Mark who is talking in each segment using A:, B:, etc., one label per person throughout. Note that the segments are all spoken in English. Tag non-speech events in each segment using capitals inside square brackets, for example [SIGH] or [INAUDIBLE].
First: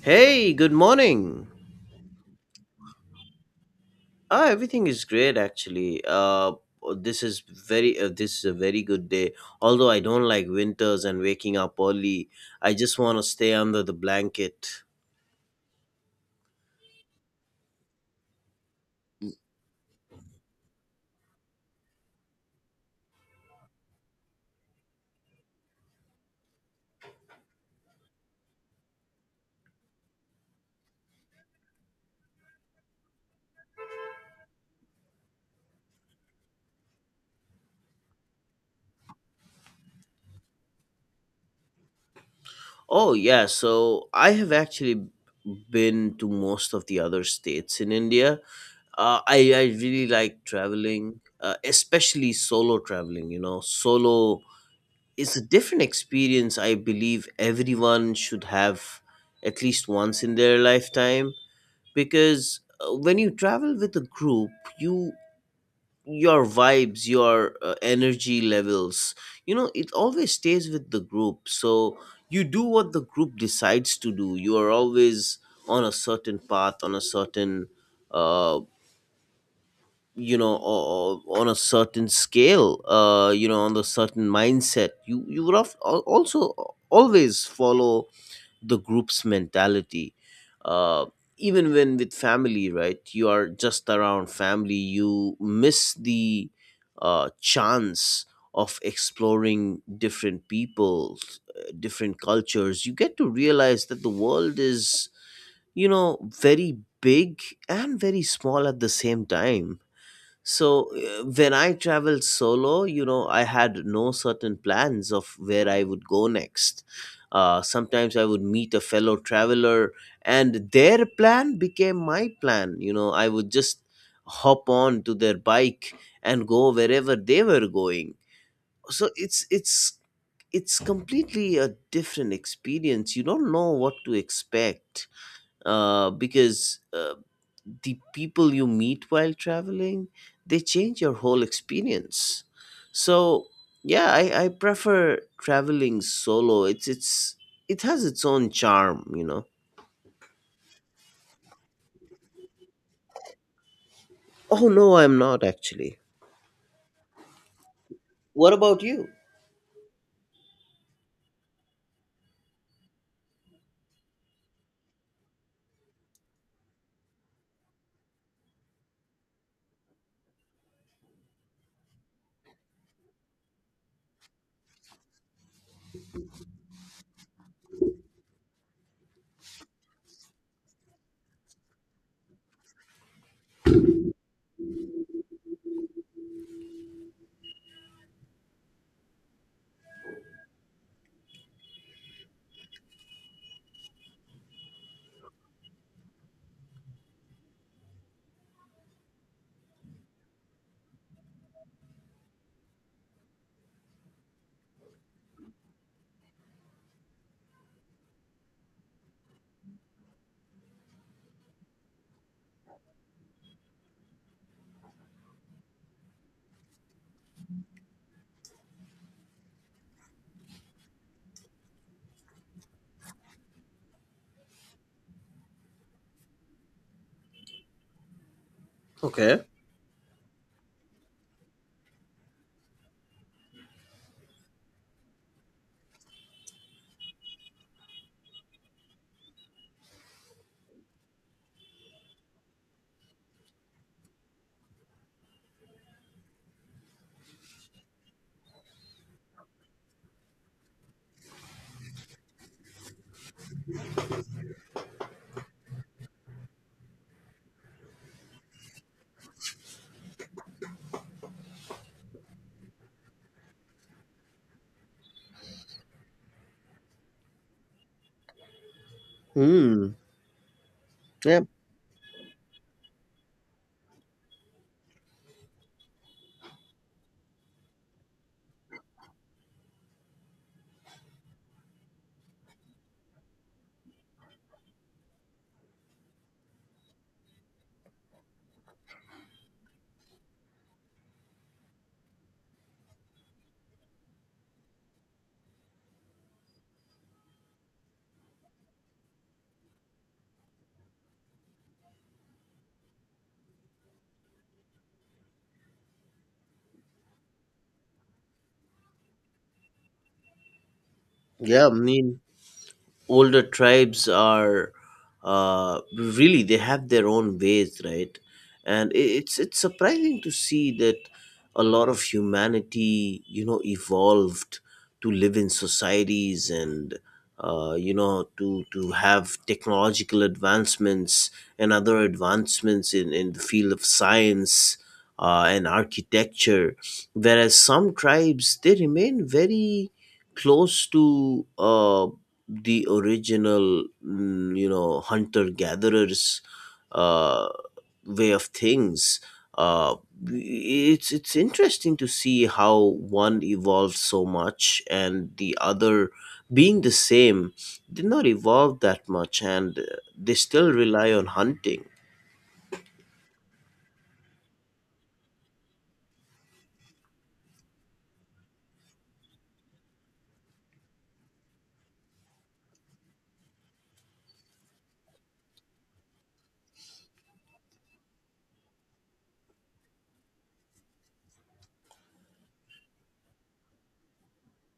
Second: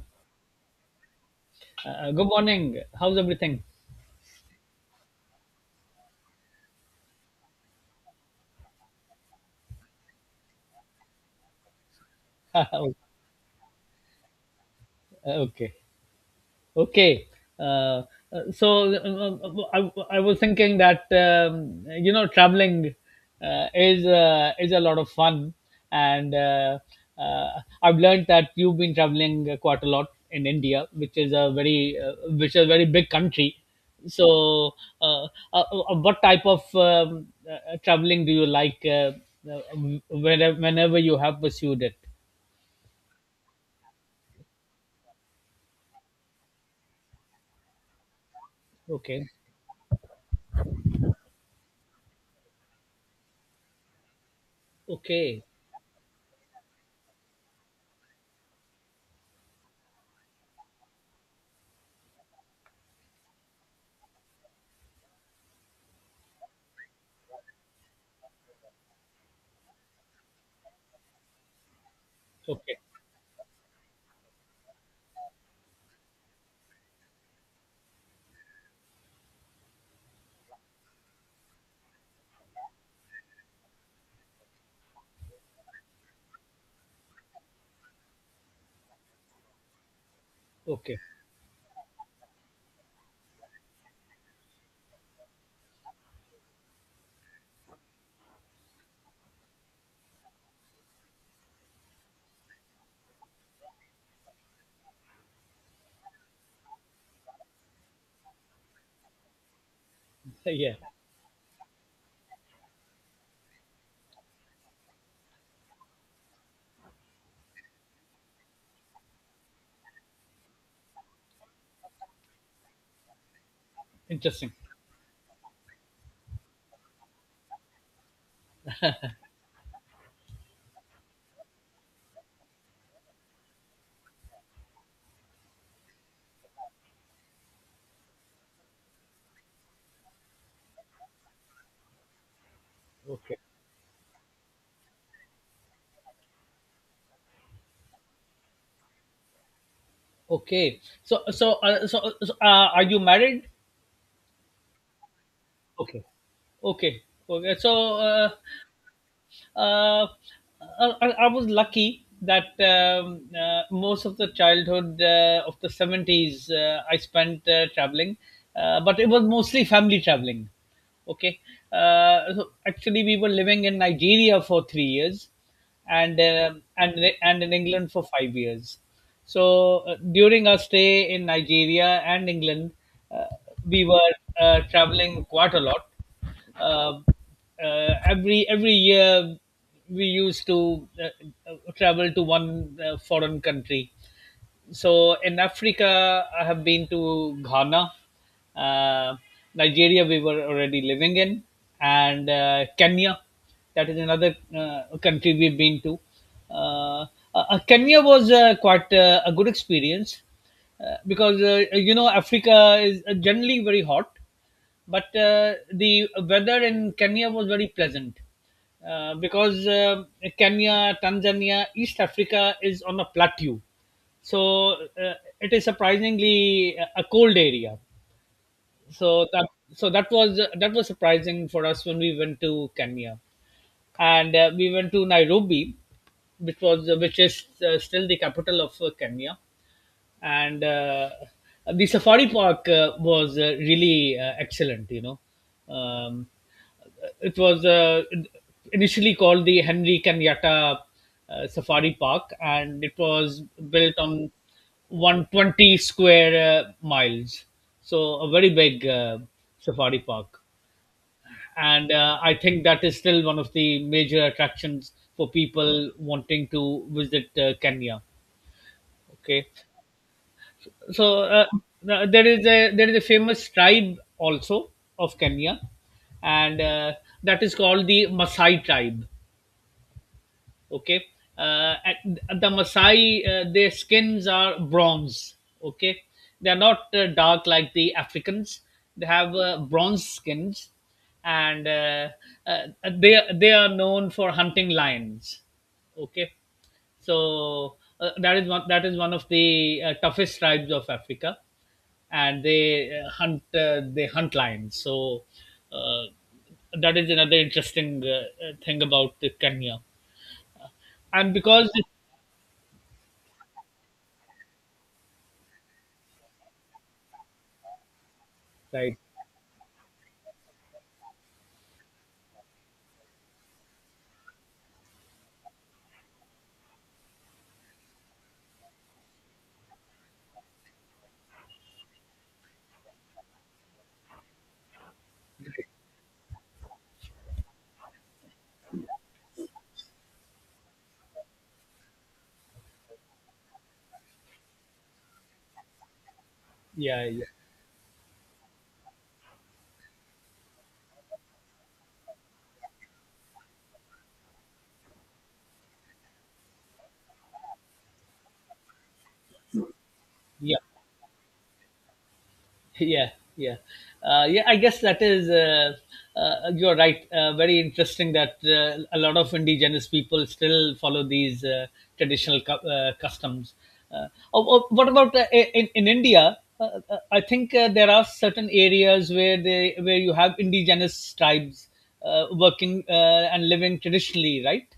A: Hey, good morning.
B: Good morning. How's everything?
A: Everything is great actually. This is this is a very good day. Although I don't like winters and waking up early, I just
B: [LAUGHS]
A: want to stay under the blanket.
B: okay. Okay. Uh, uh, so I was thinking that traveling is a lot of fun, and uh, I've learned that you've been traveling quite a lot in India, which is a very big country. So, uh, what type of traveling do you like? Uh, whenever you have pursued it.
A: Oh, yeah, so I have actually been to most of the other states in India.
B: Okay.
A: I really like traveling, especially solo traveling. You know, solo It's a
B: Okay,
A: different experience. I believe everyone should have at least once in their lifetime, because when you travel with a group, you your vibes, your energy levels, you know, it always stays with the group. So you do
B: okay,
A: what the group decides to do. You are always on a certain path, on a certain uh, on a certain scale, you know, on the certain mindset. You would have also always follow the group's mentality.
B: okay.
A: uh Even when with family, right, you are just around family, you miss the chance of exploring different peoples, different cultures. You get to realize that the world is, you know, very big and very small at the same time.
B: [LAUGHS] Yeah,
A: So when I traveled solo, you know, I had no certain plans of where I would go next. Sometimes I would meet a fellow traveler, and their plan became my plan. You know, I would just
B: interesting.
A: hop on to their bike and go wherever they were going. So it's completely a different experience. You don't know what to expect, because the people you meet while traveling, they change your whole experience.
B: Okay,
A: So yeah, I prefer traveling solo. It has its own charm, you know.
B: okay. So, are you married?
A: Oh, no, I'm not actually.
B: Okay, okay, okay. So,
A: What about you?
B: uh, uh, I was lucky that most of the childhood of the 70s I spent traveling, but it was mostly family traveling. Okay. So actually, we were living in Nigeria for 3 years and, uh, and, and in England for 5 years. So during our stay in Nigeria and England, uh, we were traveling quite a lot, uh, every year we used to travel to one foreign country. So in Africa, I have been to Ghana, uh, Nigeria. We were already living in, and Kenya. That is another country we've been to. Uh, Kenya was quite a good experience, because you know Africa is generally very hot, but the weather in Kenya was very pleasant, because Kenya, Tanzania, East Africa is on a plateau. So it is surprisingly a cold area. so
A: Okay.
B: that so that was that was surprising for us when we went to Kenya. And we went to Nairobi, which is still the capital of Kenya. And the safari park was really excellent, you know. um, it was initially called the Henry Kenyatta safari park, and it was built on 120 square miles. So a very big safari park. And I think that is still one of the major attractions for people wanting to visit Kenya. Okay.
A: Hmm.
B: So
A: Yeah,
B: there is a famous tribe also of Kenya, and that is called the Maasai tribe. Okay. And the Maasai, their skins are bronze. Okay, they are not dark like the Africans. They have bronze skins, and uh, they are known for hunting lions. Okay. So that is one of the toughest tribes of Africa, and they hunt they hunt lions. So uh, that is another interesting thing about Kenya. And
A: yeah I
B: because.
A: mean, older tribes are, really they have their own ways, right? And
B: Right,
A: it's surprising to see that a lot of humanity, you know, evolved to live in societies and, you know, to have technological advancements and other advancements in the field of science, and architecture. Whereas some tribes, they remain very close to, uh, the original, you know, hunter gatherers
B: yeah, yeah,
A: uh, way of things. Uh, it's it's interesting to see how one evolved so much and the other, being the same, did not evolve that much. And they
B: yeah.
A: still rely on hunting.
B: yeah yeah yeah, I guess that is you're right, very interesting that a lot of indigenous people still follow these traditional customs. uh, oh, what about in India? I think there are certain areas where you have indigenous tribes working and living traditionally, right?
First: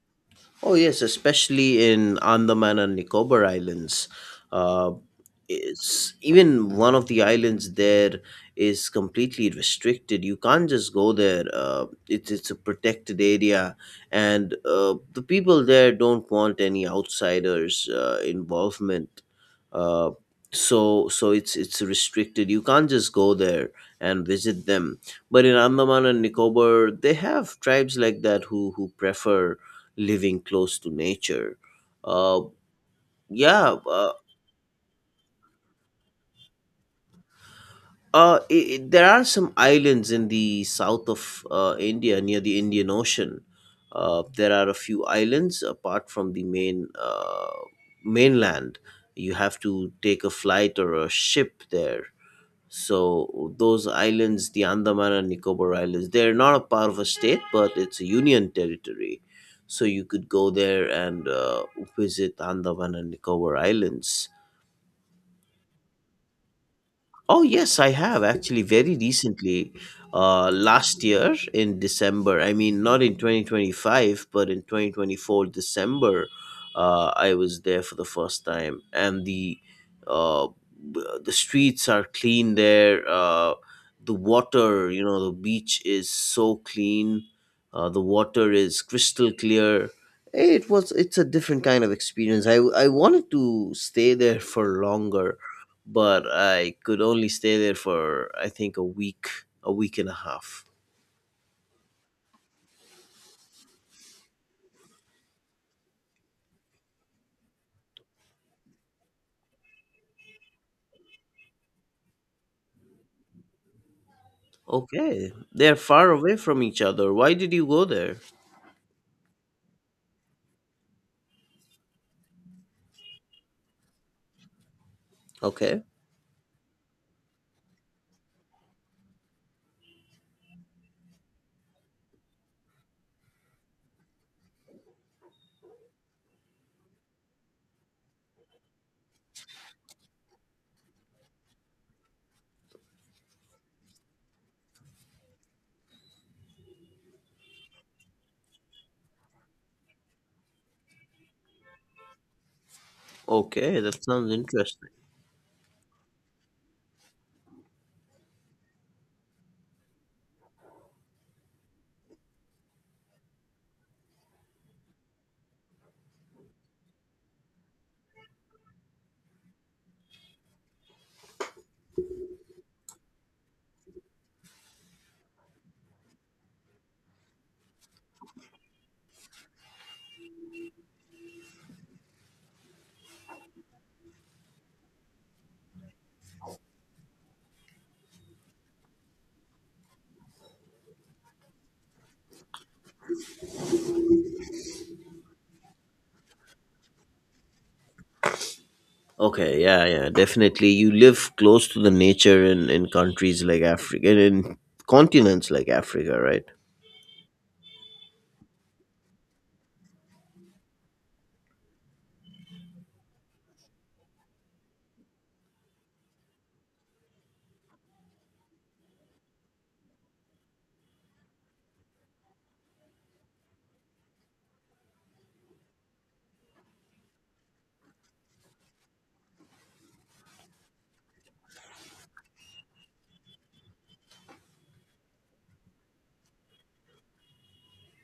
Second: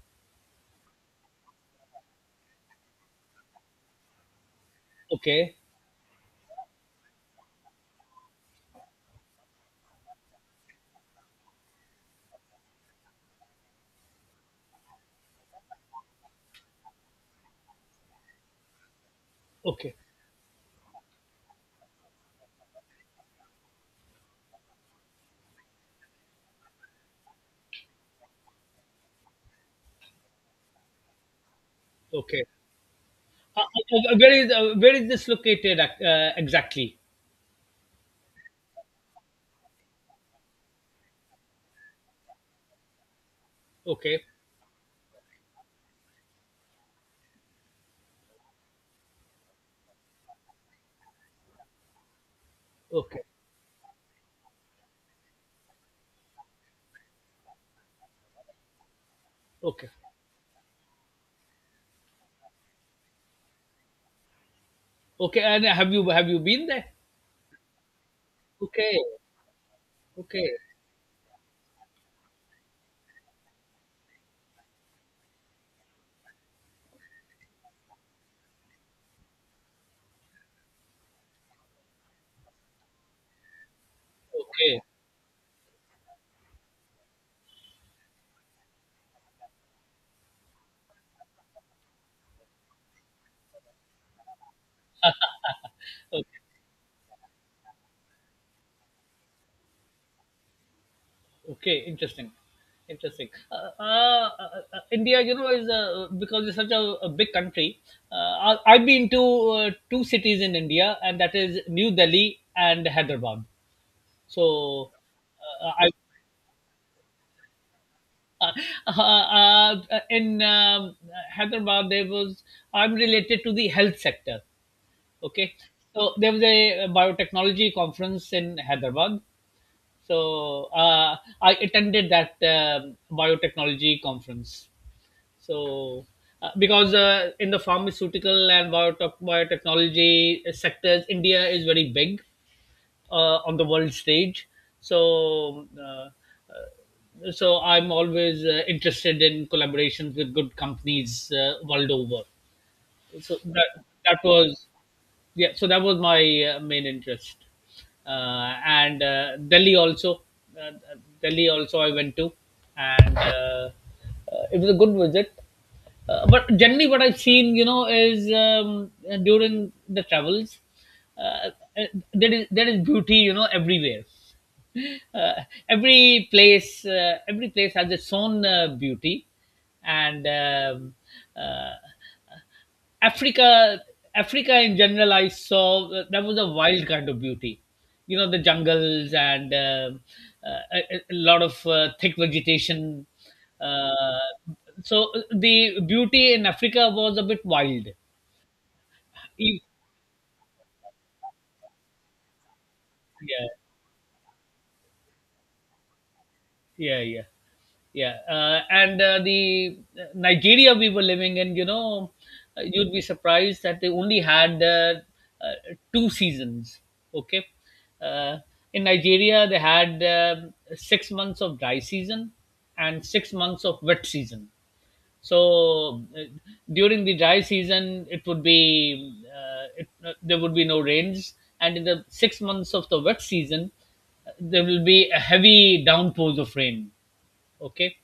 A: Oh yes, especially in Andaman and Nicobar Islands. Uh,
B: Okay,
A: it's even one of the islands there is completely restricted. You can't just go there. It's a protected area, and the people there don't want any outsiders involvement.
B: okay,
A: Uh, so it's restricted. You can't just go there and visit them. But in Andaman and Nicobar, they have tribes like that who prefer living close to nature. Uh,
B: okay.
A: yeah.
B: Where is this located, exactly?
A: There are some islands in the south of, India, near the Indian Ocean.
B: Okay,
A: There are a few islands apart from the mainland. You have to take a flight or a ship there.
B: okay,
A: So those islands, the Andaman and Nicobar Islands, they're not a part of a state, but it's a union territory. So
B: okay.
A: you could go there and visit Andaman and Nicobar Islands.
B: Okay, and have you been there?
A: Oh, yes, I have actually very
B: Okay,
A: recently,
B: okay,
A: last year in December. I mean, not in 2025, but in 2024, December, I was there for the first time. And uh, the streets are clean there. The
B: okay,
A: water, you know, the beach is so clean. The water is crystal clear. It's a different kind of experience. I wanted to stay there for longer, but
B: okay,
A: I could only stay there for I think a week and a half.
B: okay. Interesting, interesting. India, you know, is, because it's such a big country. I've been to two cities in India, and that is New Delhi and Hyderabad. So,
A: Okay, they're
B: I.
A: far away from each other. Why did you go there?
B: Uh, in Hyderabad, there was I'm related to the health sector. Okay,
A: Okay,
B: so there was a biotechnology conference in Hyderabad. So I attended that biotechnology conference. So because in the pharmaceutical and biotechnology sectors, India is very big on the world stage. So uh, so I'm always interested in collaborations with good companies world over. So that
A: okay, that
B: that
A: sounds
B: was
A: interesting.
B: Yeah, so that was my main interest. And uh, Delhi also I went to. And it was a good visit. But generally what I've seen, you know, is, during the travels, uh, uh, there is beauty, you know, everywhere. [LAUGHS] uh, every place has its own beauty. and um, uh, Africa, Africa in general, I saw, that was a wild kind of beauty. You know, the jungles and a lot of thick vegetation. Uh, so the beauty in Africa was a bit wild.
A: Okay,
B: E-
A: yeah, yeah, definitely. You live close to the nature in countries
B: Yeah,
A: like Africa, and in continents like Africa, right?
B: yeah, yeah. Yeah, and the Nigeria we were living in, you know, you'd be surprised that they only had two seasons. Okay. uh, in Nigeria they had 6 months of dry season and 6 months of wet season. So during the dry season, it would be it, there would be no rains, and in the 6 months of the wet season, there will be a heavy downpours of rain. Okay.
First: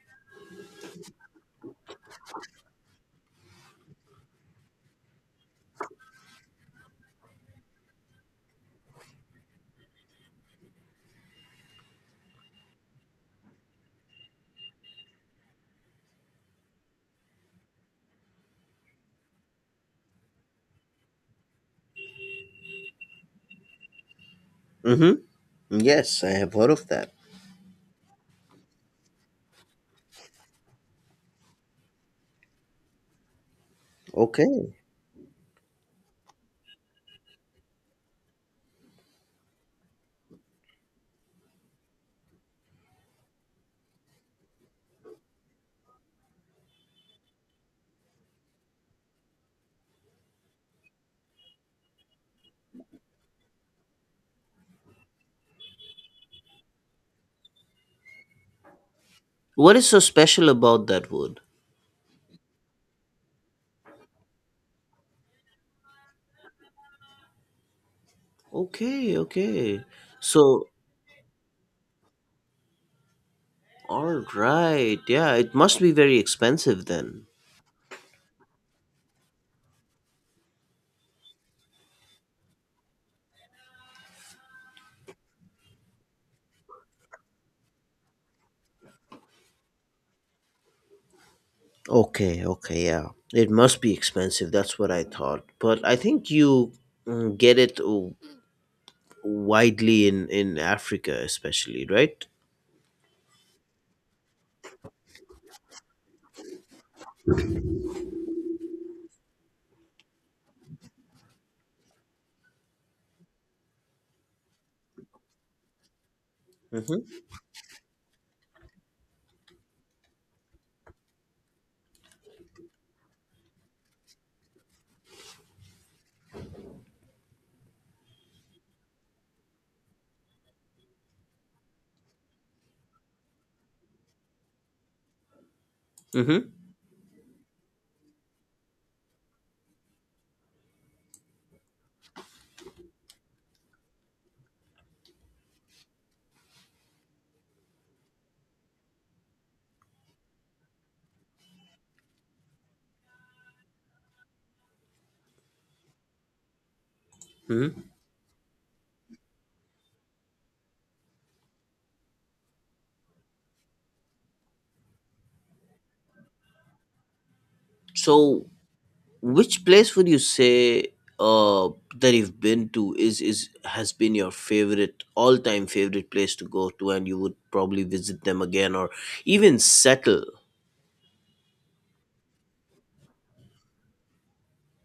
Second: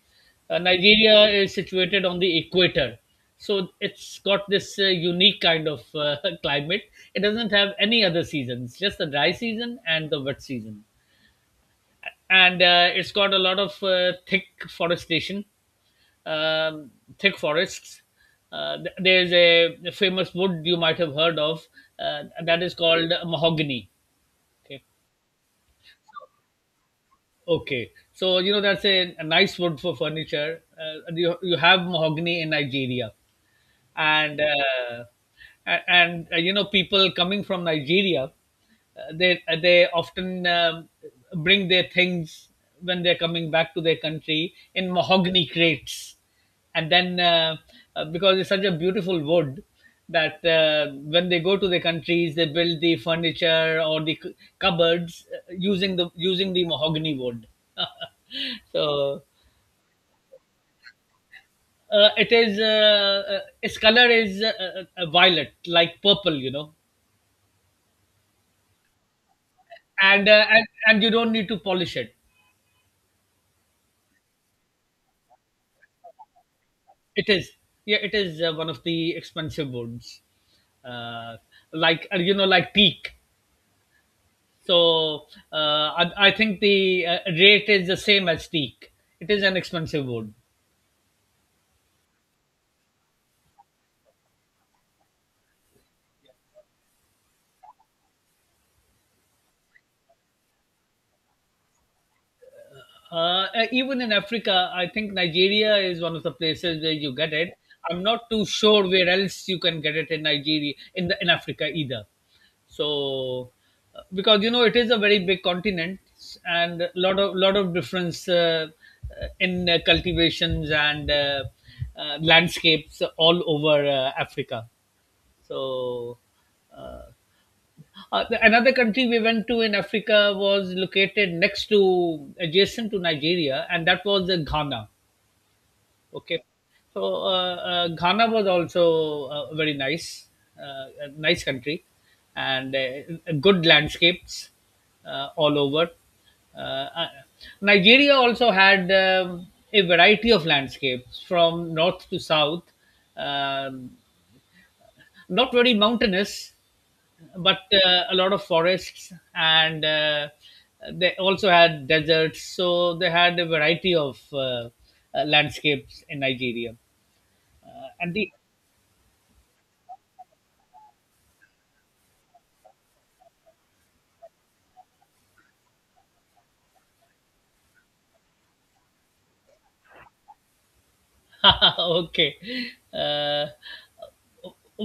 B: Nigeria is situated on the equator, so it's got this unique kind of [LAUGHS] climate. It doesn't have any other seasons, just the dry season and the wet season. And it's got a lot of thick forestation, um, thick forests. There's a famous wood you might have heard of, that is called mahogany. Okay.
A: Mm-hmm. Yes, I have heard of that.
B: Okay, so you know that's a nice wood for furniture. You have mahogany in Nigeria, and
A: Okay.
B: uh, and you know people coming from Nigeria, they often, bring their things when they're coming back to their country in mahogany crates, and then because it's such a beautiful wood that when they go to their countries they build the furniture or the cupboards using the mahogany wood. [LAUGHS] So.
A: What is so special about that wood?
B: It is Its color is violet, like purple, you know,
A: Okay, okay.
B: and uh,
A: So
B: and and you don't need to polish it.
A: All right. Yeah, it must be very expensive then.
B: It is Yeah, it is one of the expensive woods, uh, like, you know, like teak. So I think the rate is the same as teak. It is an expensive wood.
A: Okay, okay, yeah. It must be expensive. That's what I thought. But I think you get it widely in Africa especially, right?
B: Even in Africa, I think Nigeria is one of the places where you get it. I'm not too sure where else you can get it in Nigeria, in Africa either. So, because you know it is a very big continent and a lot
A: Mhm.
B: of difference in cultivations and landscapes all over Africa. So, uh, another country we went to in Africa was located next to, adjacent to Nigeria, and that was Ghana. Okay.
A: Mhm.
B: So Ghana was also very nice, a nice country, and good landscapes all over. Uh, uh, Nigeria also had, a variety of landscapes from north to south, um, not very mountainous, but
A: Mhm.
B: a lot of forests, and they also had deserts. So they had a variety of landscapes in Nigeria. And the.
A: So, which place would you say uh that you've been to is has been your favorite all-time favorite place to go to, and you would probably visit them again or even settle?
B: [LAUGHS] Okay. uh,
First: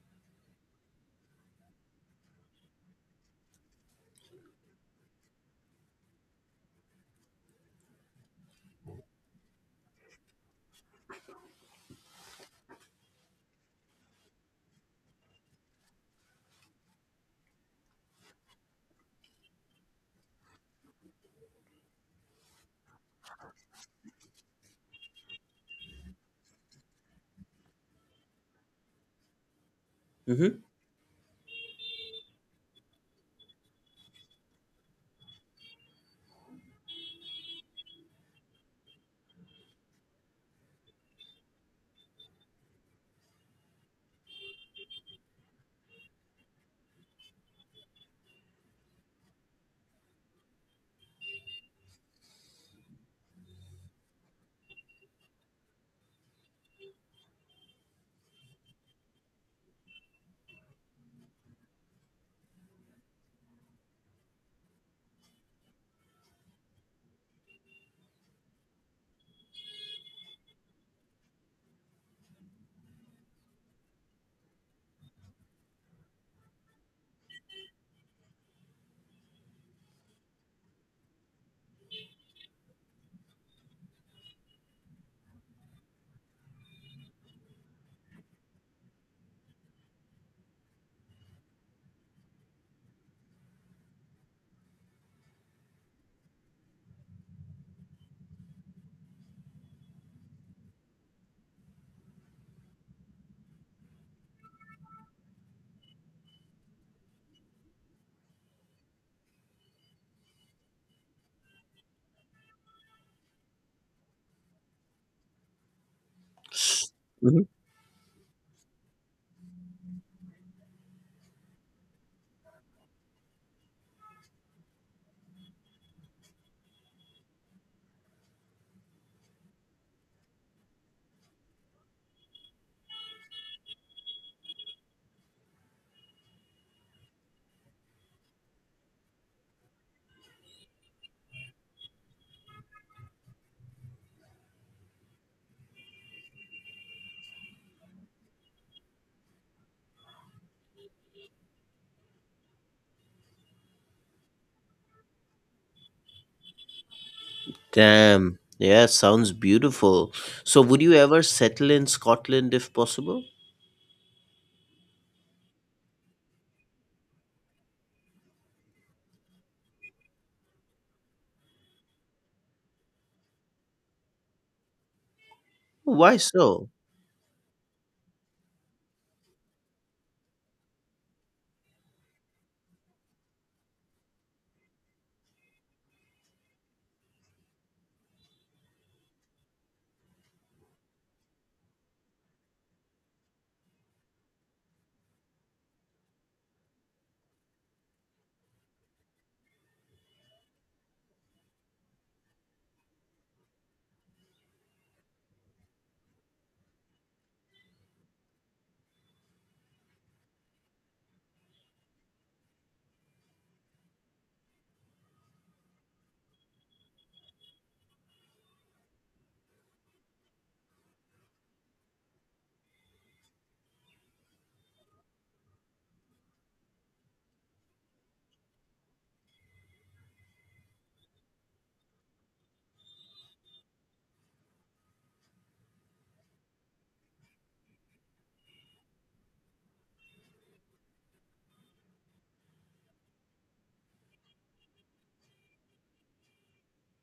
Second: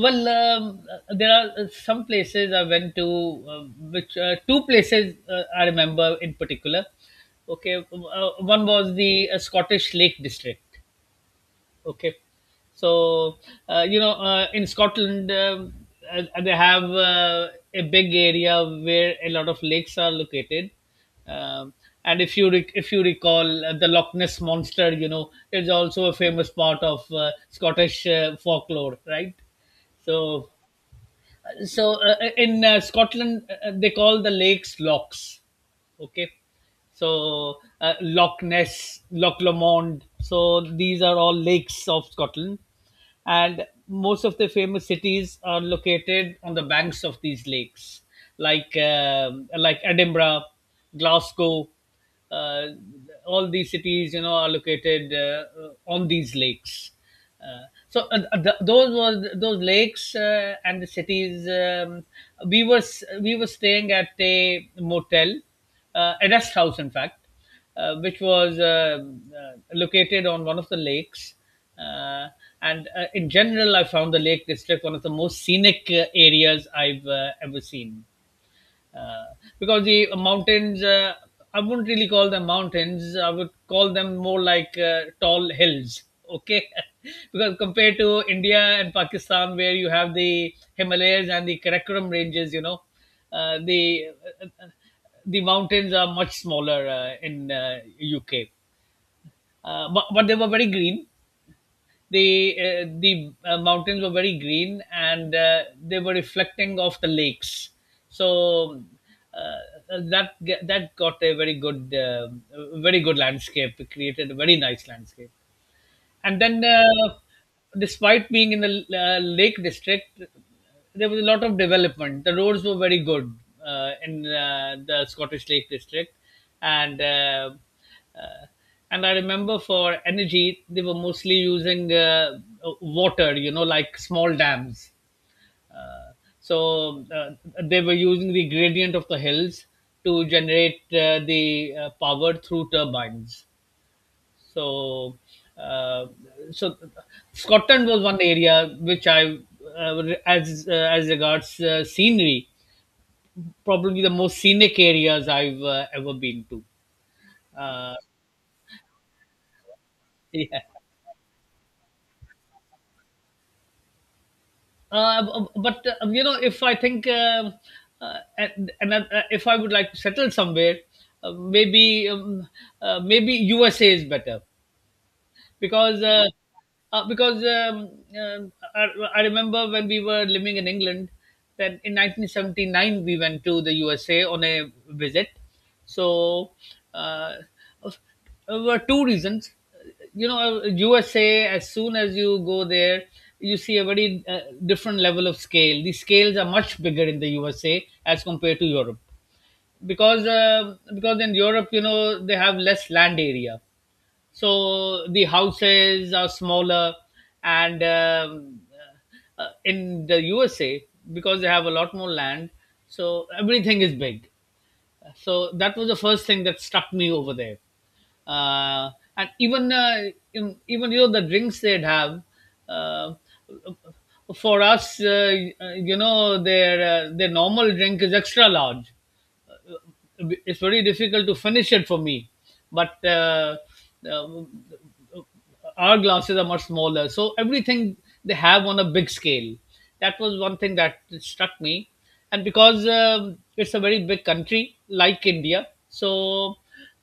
B: well, there are some places I went to, which two places I remember in particular. Okay. One was the Scottish Lake District. Okay. So you know, in Scotland, they have a big area where a lot of lakes are located, um, and if you recall, the Loch Ness monster, you know, is also a famous part of Scottish folklore, right? So
A: Mhm.
B: so in Scotland, they call the lakes locks. Okay, so Loch Ness, Loch Lomond, so these are all lakes of Scotland, and most of the famous cities are located on the banks of these lakes, like Edinburgh, Glasgow, uh, all these cities, you know, are located on these lakes. Uh, so th- those was those lakes and the cities. We were staying at a motel, a rest house in fact, which was located on one of the lakes. uh, and in general, I found the Lake District one of the most scenic areas I've ever seen, uh, because the mountains, I wouldn't really call them mountains, I would call them more like tall hills. Okay. [LAUGHS] Because compared to India and Pakistan, where you have the Himalayas and the Karakoram ranges, you know, uh, the the mountains are much smaller in UK. But they were very green. The mountains were very green, and they were reflecting off the lakes. So uh, that that got a very good very good landscape, it created a very nice landscape. And then, despite being in the Lake District, there was a lot of development, the roads were very good, in the Scottish Lake District. And uh, uh, and I remember, for energy, they were mostly using water, you know, like small dams. Uh, so uh, they were using the gradient of the hills to generate the power through turbines. So, uh, so Scotland was one area which I, as regards scenery, probably the most scenic areas I've ever been to. Uh,
A: Damn. Yeah, sounds beautiful.
B: yeah,
A: So, would you ever settle in Scotland if possible?
B: uh, but you know, if I think, and if I would like to settle somewhere, uh, maybe um, maybe USA is better. because
A: Why
B: uh,
A: so?
B: because um I, I remember when we were living in England that in 1979 we went to the USA on a visit. So, uh, there were two reasons. You know, USA. As soon as you go there, you see a very different level of scale. The scales are much bigger in the USA as compared to Europe, because in Europe, you know, they have less land area, so the houses are smaller. And In the USA, because they have a lot more land, so everything is big. So that was the first thing that struck me over there. Uh, and even uh, you know, the drinks they'd have, uh, for us, you know, their normal drink is extra large, it's very difficult to finish it for me. But uh, our glasses are much smaller, so everything they have on a big scale. That was one thing that struck me. And because it's a very big country like India, so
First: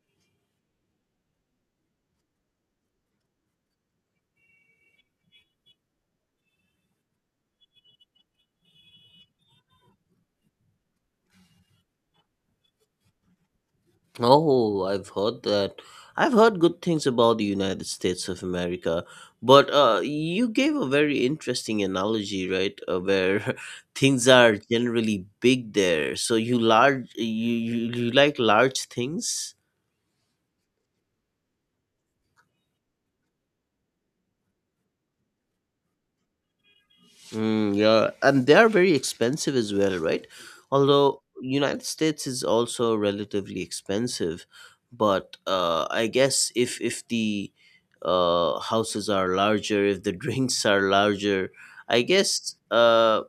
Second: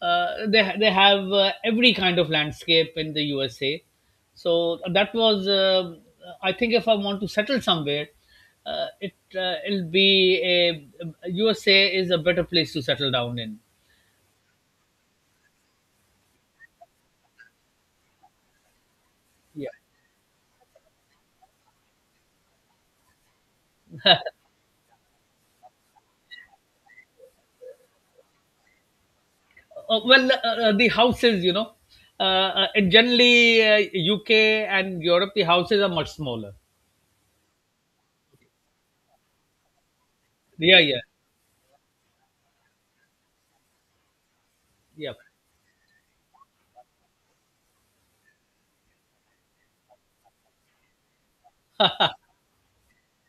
B: they have every kind of landscape in the USA. So that was I think, if I want to settle somewhere, it it'll be a USA is a better place to settle down in.
A: Oh, I've heard that. I've heard good things about the United States of America, but
B: Yeah.
A: you gave a very interesting analogy, right? Where [LAUGHS] things are generally big there. So you like large things?
B: Well, the houses, you know, uh, and generally UK and Europe, the houses are much smaller.
A: Mm, yeah, and they are very expensive as well, right?
B: Yeah, yeah.
A: Although United States is also relatively expensive,
B: Yeah,
A: but I guess if the houses are larger, if the [LAUGHS] drinks are larger, I guess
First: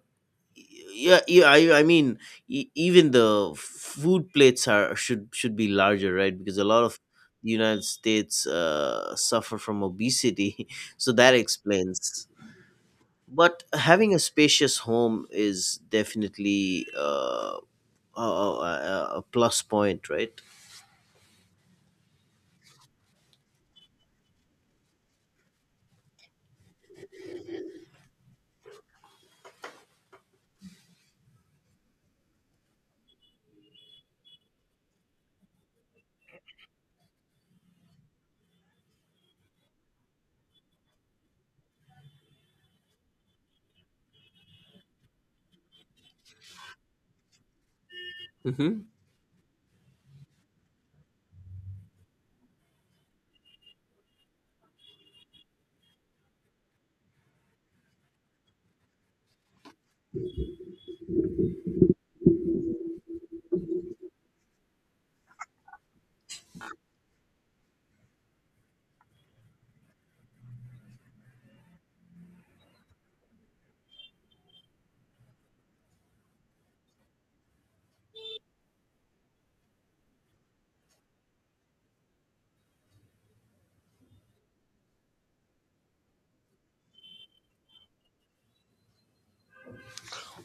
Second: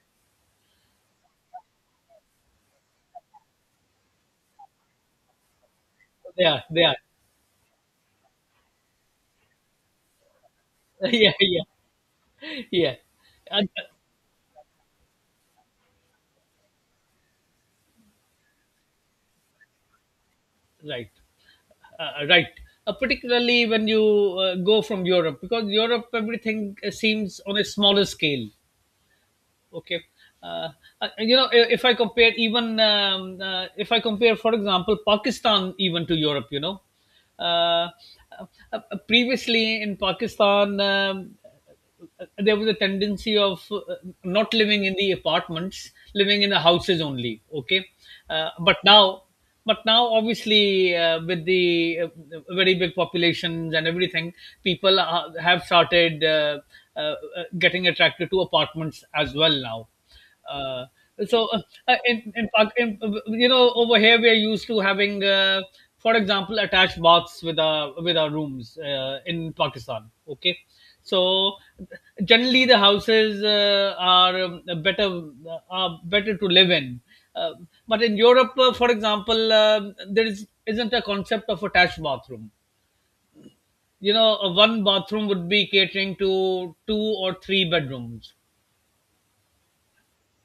A: yeah, yeah. I mean, even the food plates are should be larger, right?
B: they
A: Because a
B: are,
A: lot
B: they are.
A: of the United States suffer from obesity, [LAUGHS] so
B: [LAUGHS] Yeah,
A: that
B: yeah.
A: explains.
B: yeah uh,
A: But having a spacious home is definitely a plus point, right.
B: right uh, Right, particularly when you go from Europe, because Europe, everything seems on a smaller scale. Okay. uh, you know, if I compare, even, if I compare, for example, Pakistan even to Europe, you know, uh, uh, uh, previously in Pakistan, there was a tendency of not living in the apartments, living in the houses only, okay. But
A: Hmm.
B: now, but now obviously, with the very big populations and everything, people have started uh, uh, getting attracted to apartments as well now. Uh, so in, Pak- in you know, over here, we are used to having, for example, attached baths with our, with our rooms in Pakistan, okay. So generally, the houses are better, are better to live in. But in Europe, for example, there is isn't a concept of attached bathroom. You know, a one bathroom would be catering to two or three bedrooms.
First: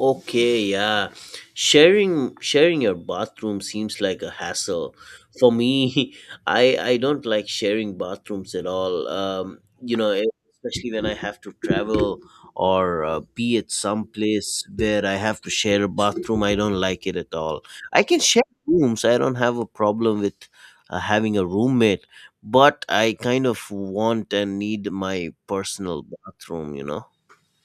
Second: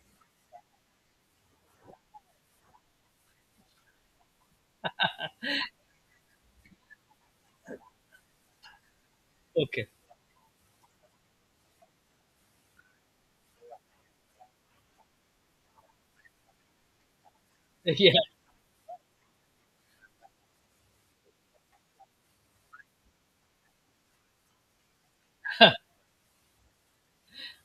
A: Okay, yeah. Sharing your bathroom seems like a hassle. For me, [LAUGHS] I don't like sharing bathrooms at all.
B: Okay.
A: Especially when I have to travel or be at some place where I have to share a bathroom, I don't like it at all.
B: [LAUGHS]
A: I
B: Yeah.
A: can share rooms. I don't have a problem with having a roommate, but I kind of want and need my personal bathroom.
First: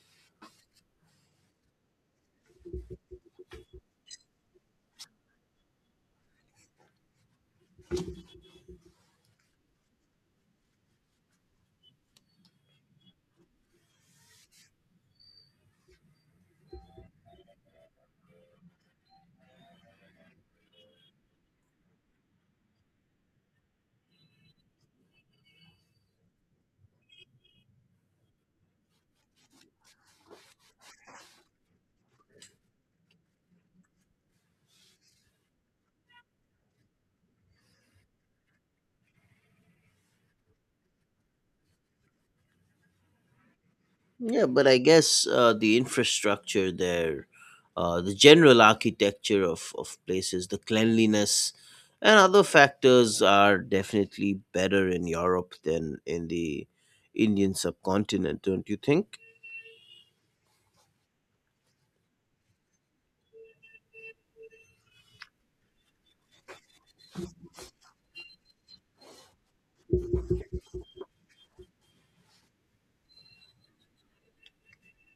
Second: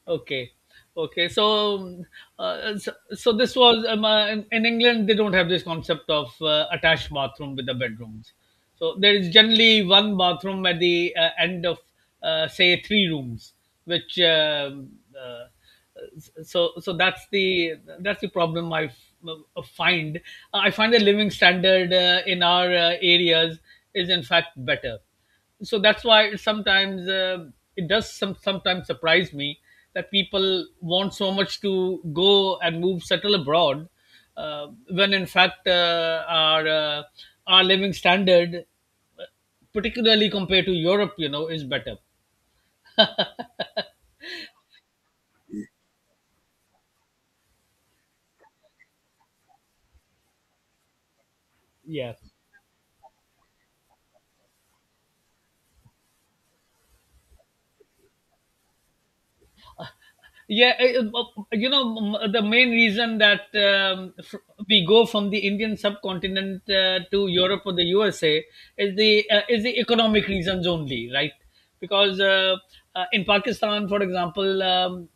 B: Okay, okay. So, so this was in England, they don't have this concept of attached bathroom with the bedrooms. So there is generally one bathroom at the end of, say, three rooms. Which uh, so so that's the problem I find. I find the living standard in our areas is, in fact, better. So that's why it sometimes, it does sometimes surprise me that people want so much to go and move settle abroad, when in fact, our living standard, particularly compared to Europe, you know, is better.
A: Yeah, but I guess the infrastructure there, the general architecture of places, the cleanliness,
B: Yeah.
A: and other factors are definitely better in Europe than in the Indian subcontinent, don't you think?
B: Yeah, you know, the main reason that, we go from the Indian subcontinent to Europe or the USA is the economic reasons only, right? Because in Pakistan, for example, um,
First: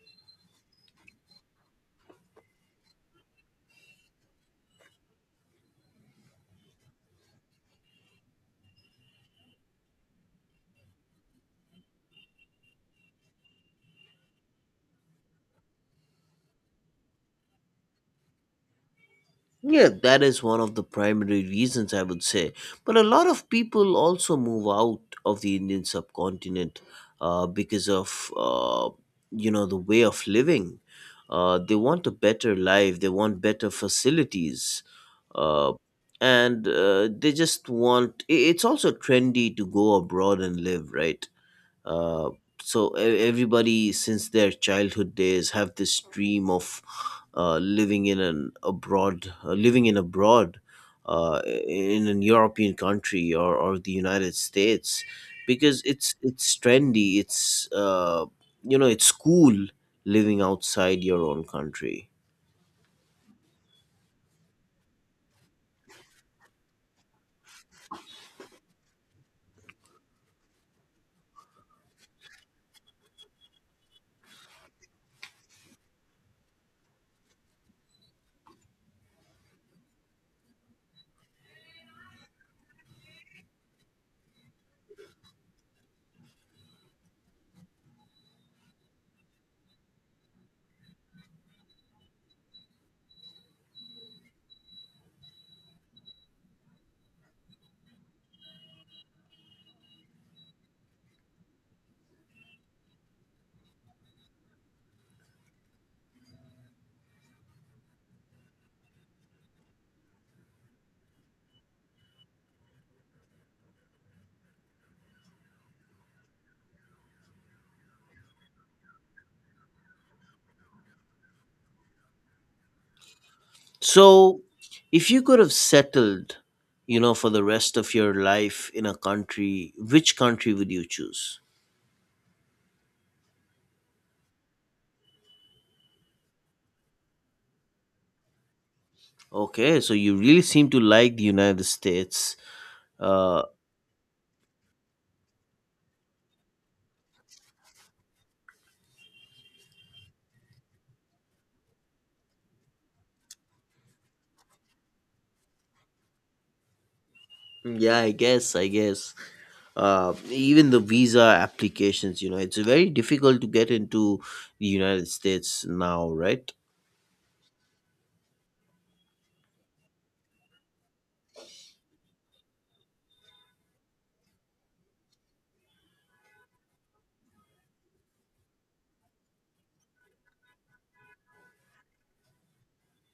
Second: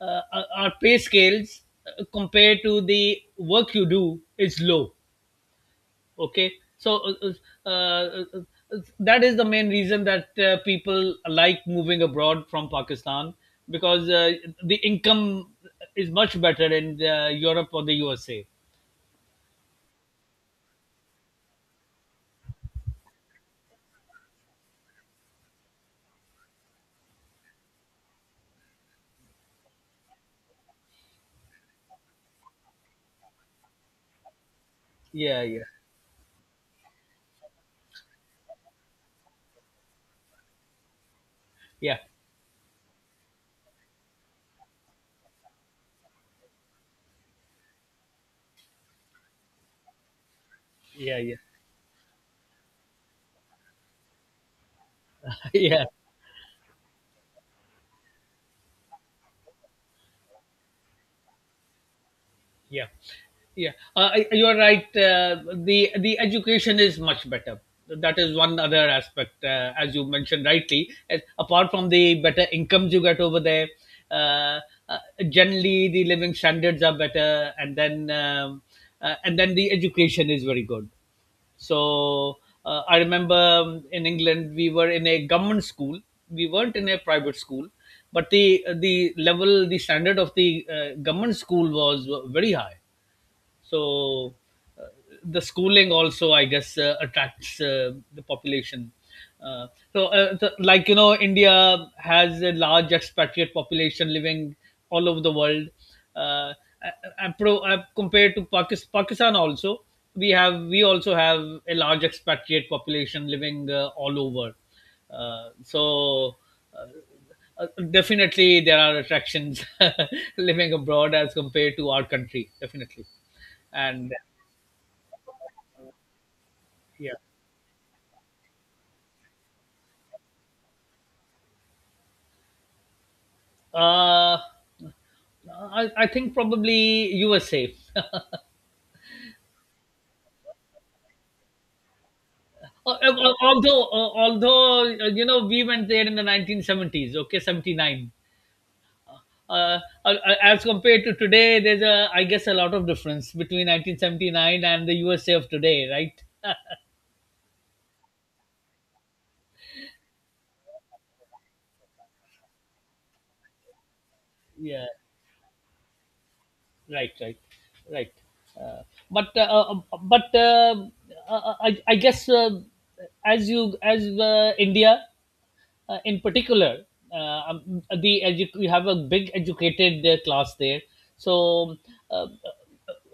B: uh, our our pay scales compared to the work you do is low. Okay, so that is the main reason that people like moving abroad from Pakistan, because the income is much better in Europe or the USA.
A: Yeah, that is one of the primary reasons, I would say. But a lot of people also move out of the Indian subcontinent, because of the way of living. They want a better life. They want better facilities,
B: Yeah, yeah.
A: uh, and they just want. It's also trendy to go abroad and live, right?
B: Yeah,
A: Uh, so everybody since their childhood days have this dream of living in abroad,
B: yeah. Yeah.
A: uh, in an European country, or the United States,
B: [LAUGHS]
A: because
B: Yeah.
A: it's trendy. It's cool living outside your own country.
B: Yeah, yeah. You are right. The education is much better. That is one other aspect, as you mentioned rightly. Apart from the better incomes you get over there, uh, uh, generally the living standards are better, and then, and then the education is very good. So I remember, in England, we were in a government school, we weren't in a private school, but the level, the standard of the government school was very high. So uh, the schooling also, I guess, attracts the population. Uh, so uh, the, like you know, India has a large expatriate population living all over the world. uh, I, Compared to Pakistan, Pakistan also, we also have a large expatriate population living all over. uh, so uh, Definitely, there are attractions [LAUGHS] living abroad as compared to our country. Definitely. And
A: So if you could have settled, you
B: yeah,
A: know, for the rest of your life in a country, which country would you choose?
B: uh, I think probably USA.
A: Okay, so you really seem to like the United States.
B: Uh, uh,
A: uh,
B: although uh, although uh, you know, we went there in the 1970s, okay, 79. uh, uh, uh, as compared to today, there's a, I guess, a lot of difference between 1979 and the USA of today, right?
A: Yeah, I guess, I guess. Even the visa applications, you know, it's very difficult to get into the
B: Yeah.
A: United States now, right?
B: Right, right, right. uh, but uh, uh, but I guess, as you as India, in particular, you have a big educated class there. So uh, uh,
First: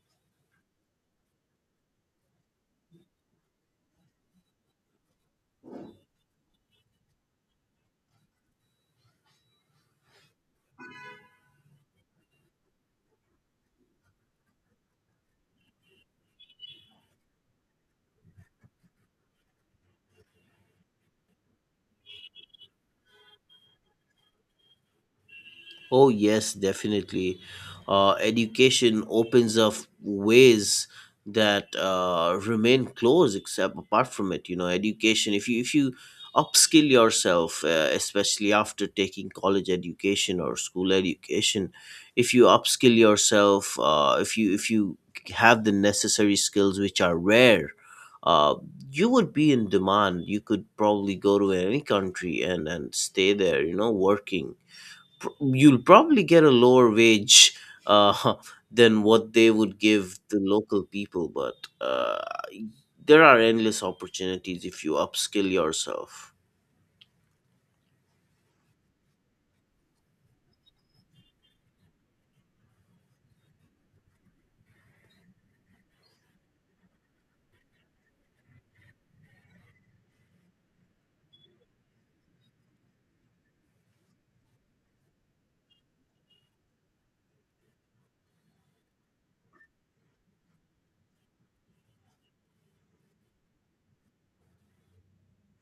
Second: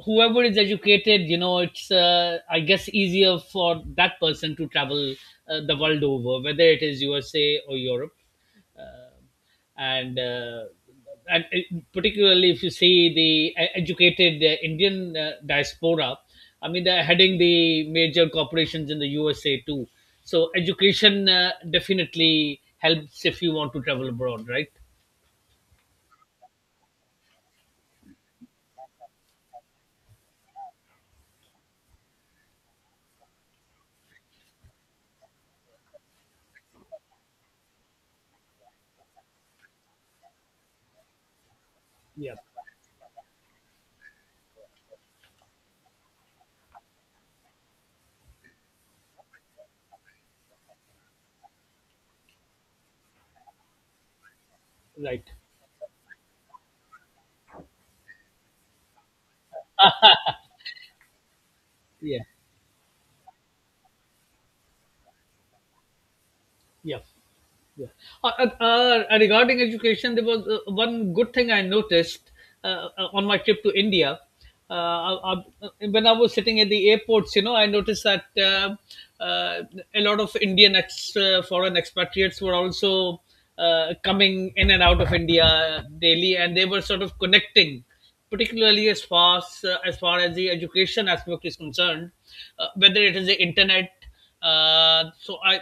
B: whoever is educated, you know, it's, I guess, easier for that person to travel the world over, whether it is USA or Europe. um and uh, and it, Particularly if you see the educated Indian diaspora, I mean, they're heading the major corporations in the USA too. So education definitely helps if you want to travel abroad, right?
A: Oh, yes, definitely. Education opens up ways that remain closed except apart from it. You know, education, if you upskill yourself, especially after taking college education or school education,
B: Yeah,
A: if you have the necessary skills, which are rare, uh, you would be in demand. You could probably go to any country and, stay there, you know, working
B: right.
A: you'll probably get a lower wage, uh, [LAUGHS] than what they would give the local people, but uh,
B: Yeah.
A: there are endless opportunities if you upskill yourself.
B: Yeah. Yeah. Uh, regarding education, there was one good thing I noticed on my trip to India. Uh, I, when I was sitting at the airports, you know, I noticed that, uh, a lot of Indian, foreign expatriates were also coming in and out of India daily, and they were sort of connecting, particularly as far as the education aspect is concerned, whether it is the internet. Uh, so I,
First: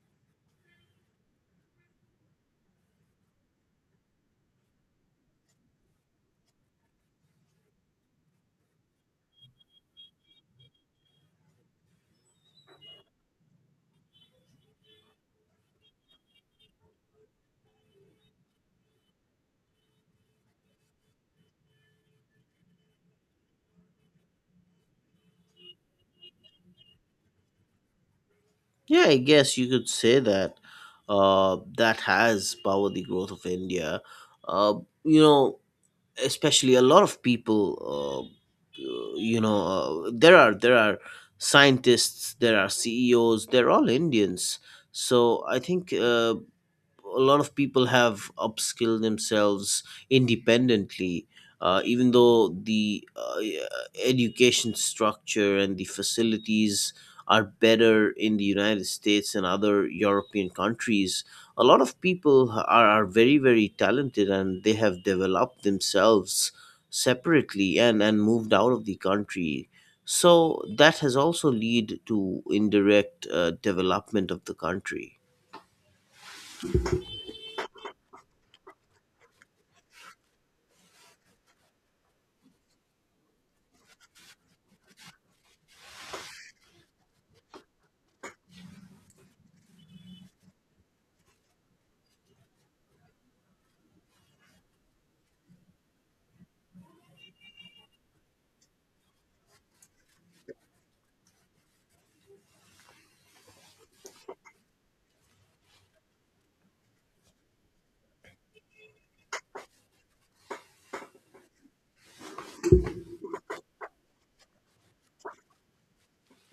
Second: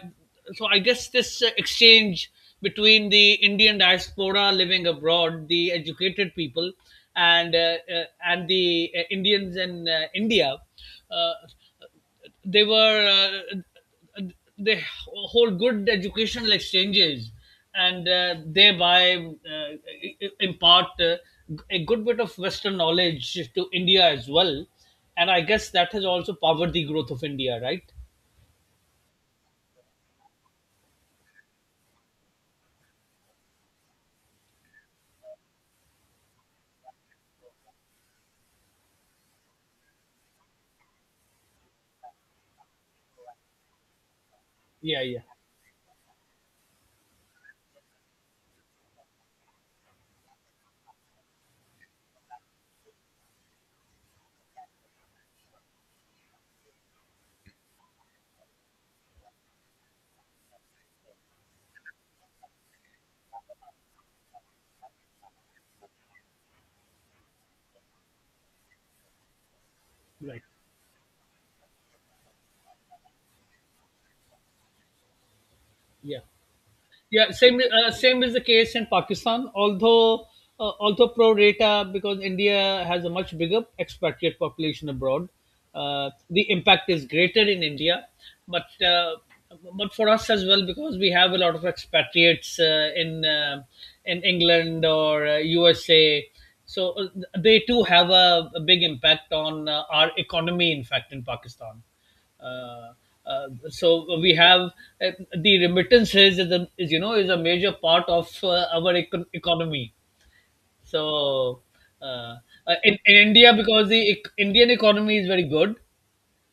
B: so I guess this exchange between the Indian diaspora living abroad, the educated people, and the Indians in India, uh, they were. They hold good educational exchanges, and thereby impart a good bit of western knowledge to India as well. And I guess that has also powered the growth of India, right?
A: Yeah, I guess you could say that has powered the growth of India. Uh, you know, especially a lot of people. Uh, you know, there are scientists, there are CEOs. They're all Indians.
B: Yeah. Yeah,
A: So I think a lot of people have upskilled themselves independently, even though the, yeah, education structure and the facilities are better in the United States and other European countries. A lot of people are very very talented, and they have developed themselves separately, and moved out of the country.
B: right.
A: So that has also led to indirect development of the country.
B: Yeah. Yeah, same is the case in Pakistan. Although, pro rata, because India has a much bigger expatriate population abroad, the impact is greater in India, but uh, but for us as well, because we have a lot of expatriates, in England or USA. So they too have a big impact on our economy. In fact, in Pakistan, uh, so we have uh, the remittances is, you know, is a major part of economy. So uh, in India, because the Indian economy is very good,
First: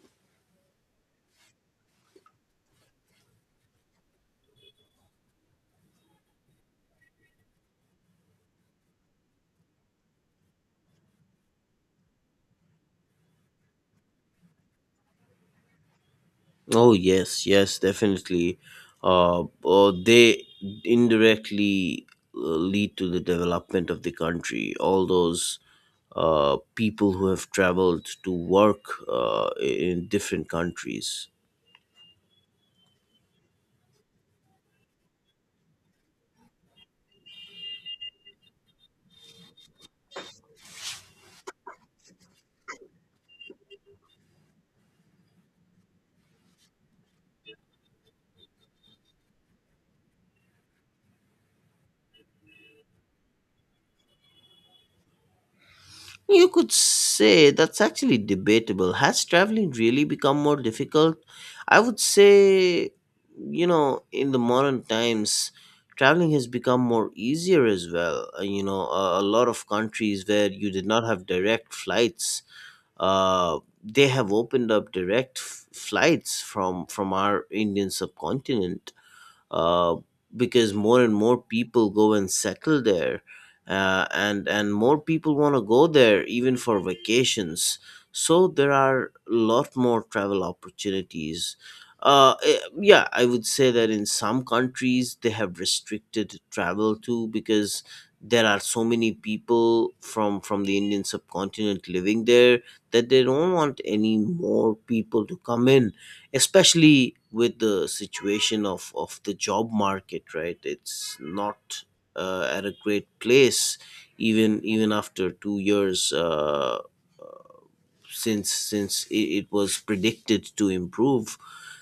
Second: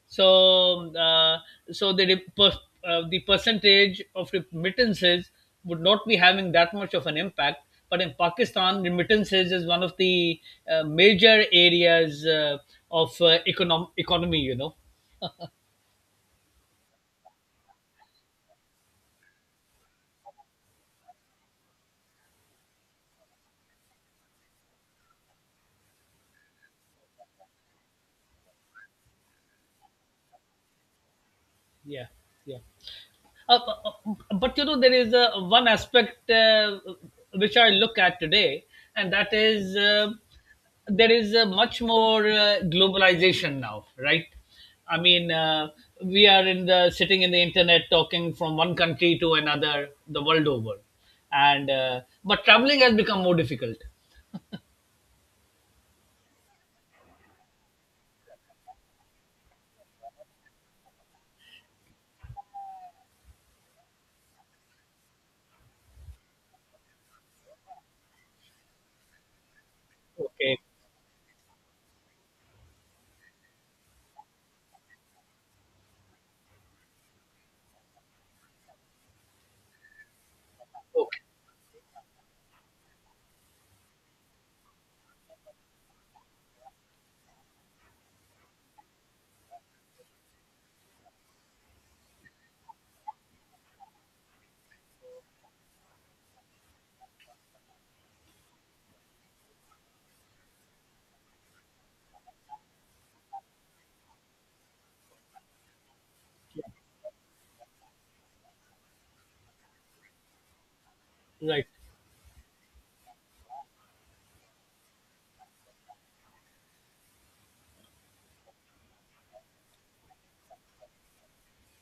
B: so so the re- per- the percentage of remittances would not be having that much of an impact. But in Pakistan, remittances is one of the major areas of economy, you know.
A: Oh yes, yes, definitely. They indirectly lead to the development of the country. All those people who have traveled to work in different countries.
B: Yeah, yeah. Uh, uh, but you know, there is one aspect which I look at today, and that is there is much more globalization now, right? I mean, we are in the sitting in the internet, talking from one country to another, the world over, and but traveling has become more difficult.
A: You could say that's actually debatable. Has traveling really become more difficult? I would say, you know, in the modern times, traveling has become more easier as well. You know, a lot of countries where
B: Okay,
A: you did not have direct flights, they have opened up direct flights from our Indian subcontinent, uh, because more and
B: okay,
A: more people go and settle there, and more people want to go there even for vacations. So there are a lot more travel opportunities. Yeah, I would say that in some countries they have restricted travel too, because there are so many people from the Indian subcontinent living there, that they don't want any more people to come in, especially with the situation of the job market, right? It's
B: right,
A: not at a great place, even after 2 years, since it was predicted to improve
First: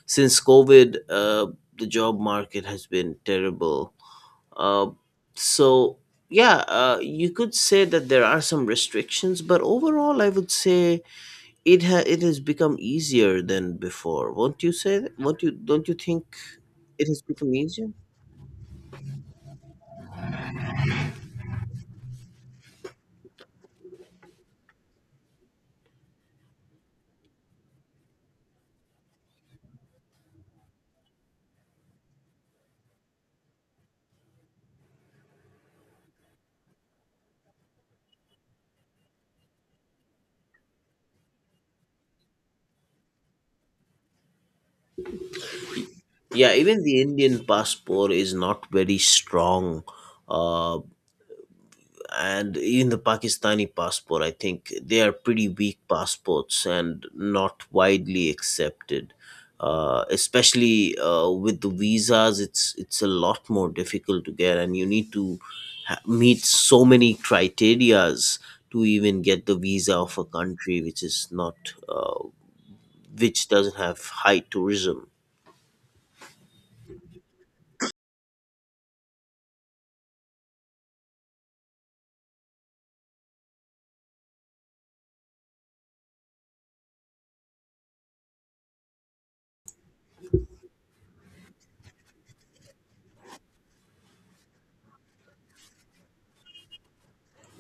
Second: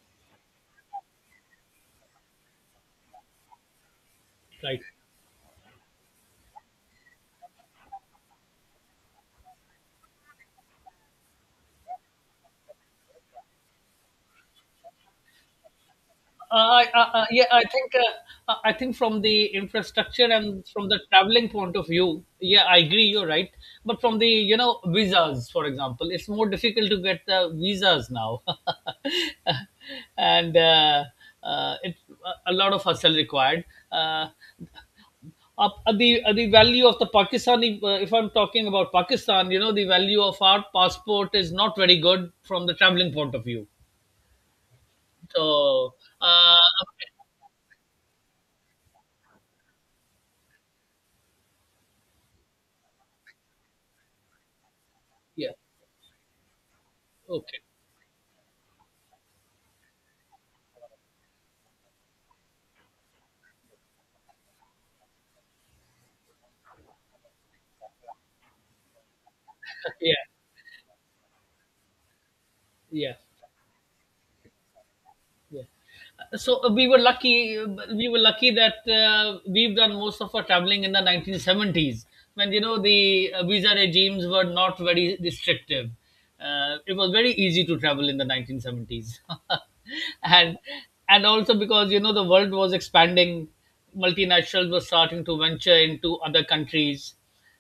A: since COVID. The job market has been terrible.
B: right.
A: Uh, so yeah, you could say that there are some restrictions, but overall I would say it has become easier than before. Won't you say that? Won't you Don't you think it has
B: Yeah,
A: become
B: I
A: easier?
B: think, I think from the infrastructure and from the traveling point of view, yeah, I agree, you're right. But from the, you know, visas, for example, it's more difficult to get the visas now, [LAUGHS] and, it a lot of hustle required. Uh, up the The value of the Pakistani, if I'm talking about Pakistan, you know, the value of our passport is not very good from the traveling point of view. So,
A: Yeah,
B: uh,
A: even the Indian passport is not very strong. uh and even the Pakistani passport, I think they are pretty
B: yeah,
A: weak passports and
B: okay.
A: not widely accepted. Especially with the visas, it's a lot more difficult to get, and you need to meet so many criterias to even get the visa
B: Yeah,
A: of a country which is not, uh,
B: yeah,
A: which doesn't have high tourism.
B: yeah. So we were lucky, we were lucky that we've done most of our traveling in the 1970s, when, you know, the visa regimes were not very restrictive. It was very easy to travel in the 1970s, [LAUGHS] and and also because, you know, the world was expanding, multinationals were starting to venture into other countries.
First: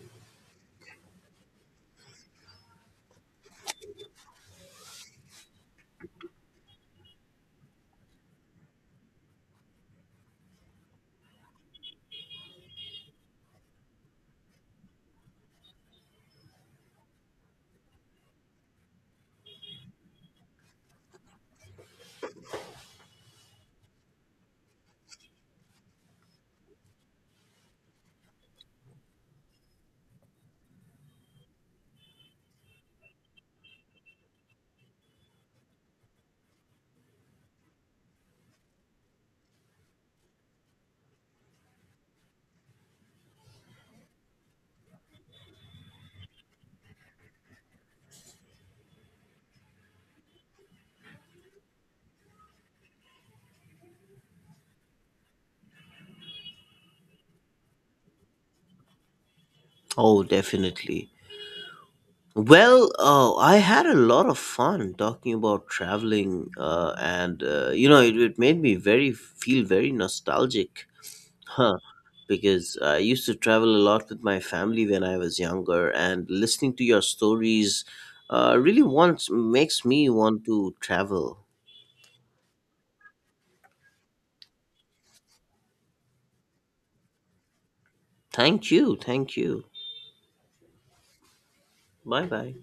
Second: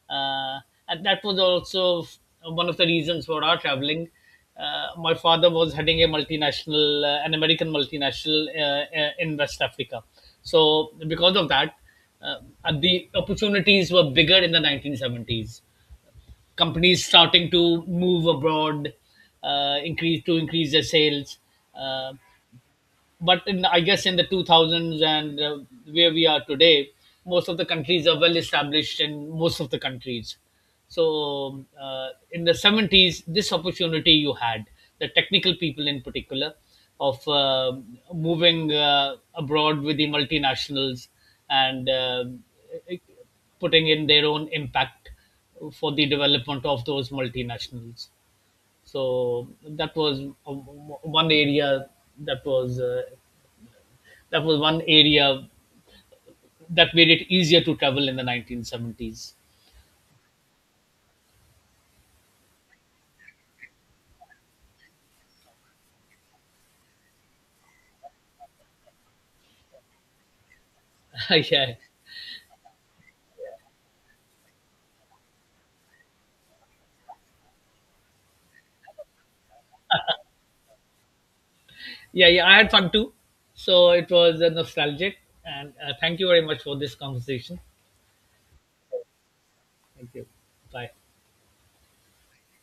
B: Uh, and that was also one of the reasons for our traveling. My father was heading a multinational, an American multinational, in West Africa. So, because of that, uh, the opportunities were bigger in the 1970s. Companies starting to move abroad, increase their sales. Uh, but in, I guess, in the 2000s, and, where we are today, most of the countries are well established in most of the countries. So, in the 70s, this opportunity you had, the technical people in particular, of moving abroad with the multinationals, and putting in their own impact for the development of those multinationals. So that was uh, one area that was uh, that was one area that made it easier to travel in the 1970s.
A: Oh, definitely. Well, I had a lot of fun talking about traveling, and you know, it made me very feel very nostalgic,
B: [LAUGHS] Yeah,
A: huh? Because I used to travel a lot with my family when I was younger, and listening to your stories really wants makes me want to travel.
B: yeah, yeah. I had fun too, so it was nostalgic. And thank you very much for this conversation.
A: Thank you, thank you.
B: Thank you. Bye.
A: Bye bye.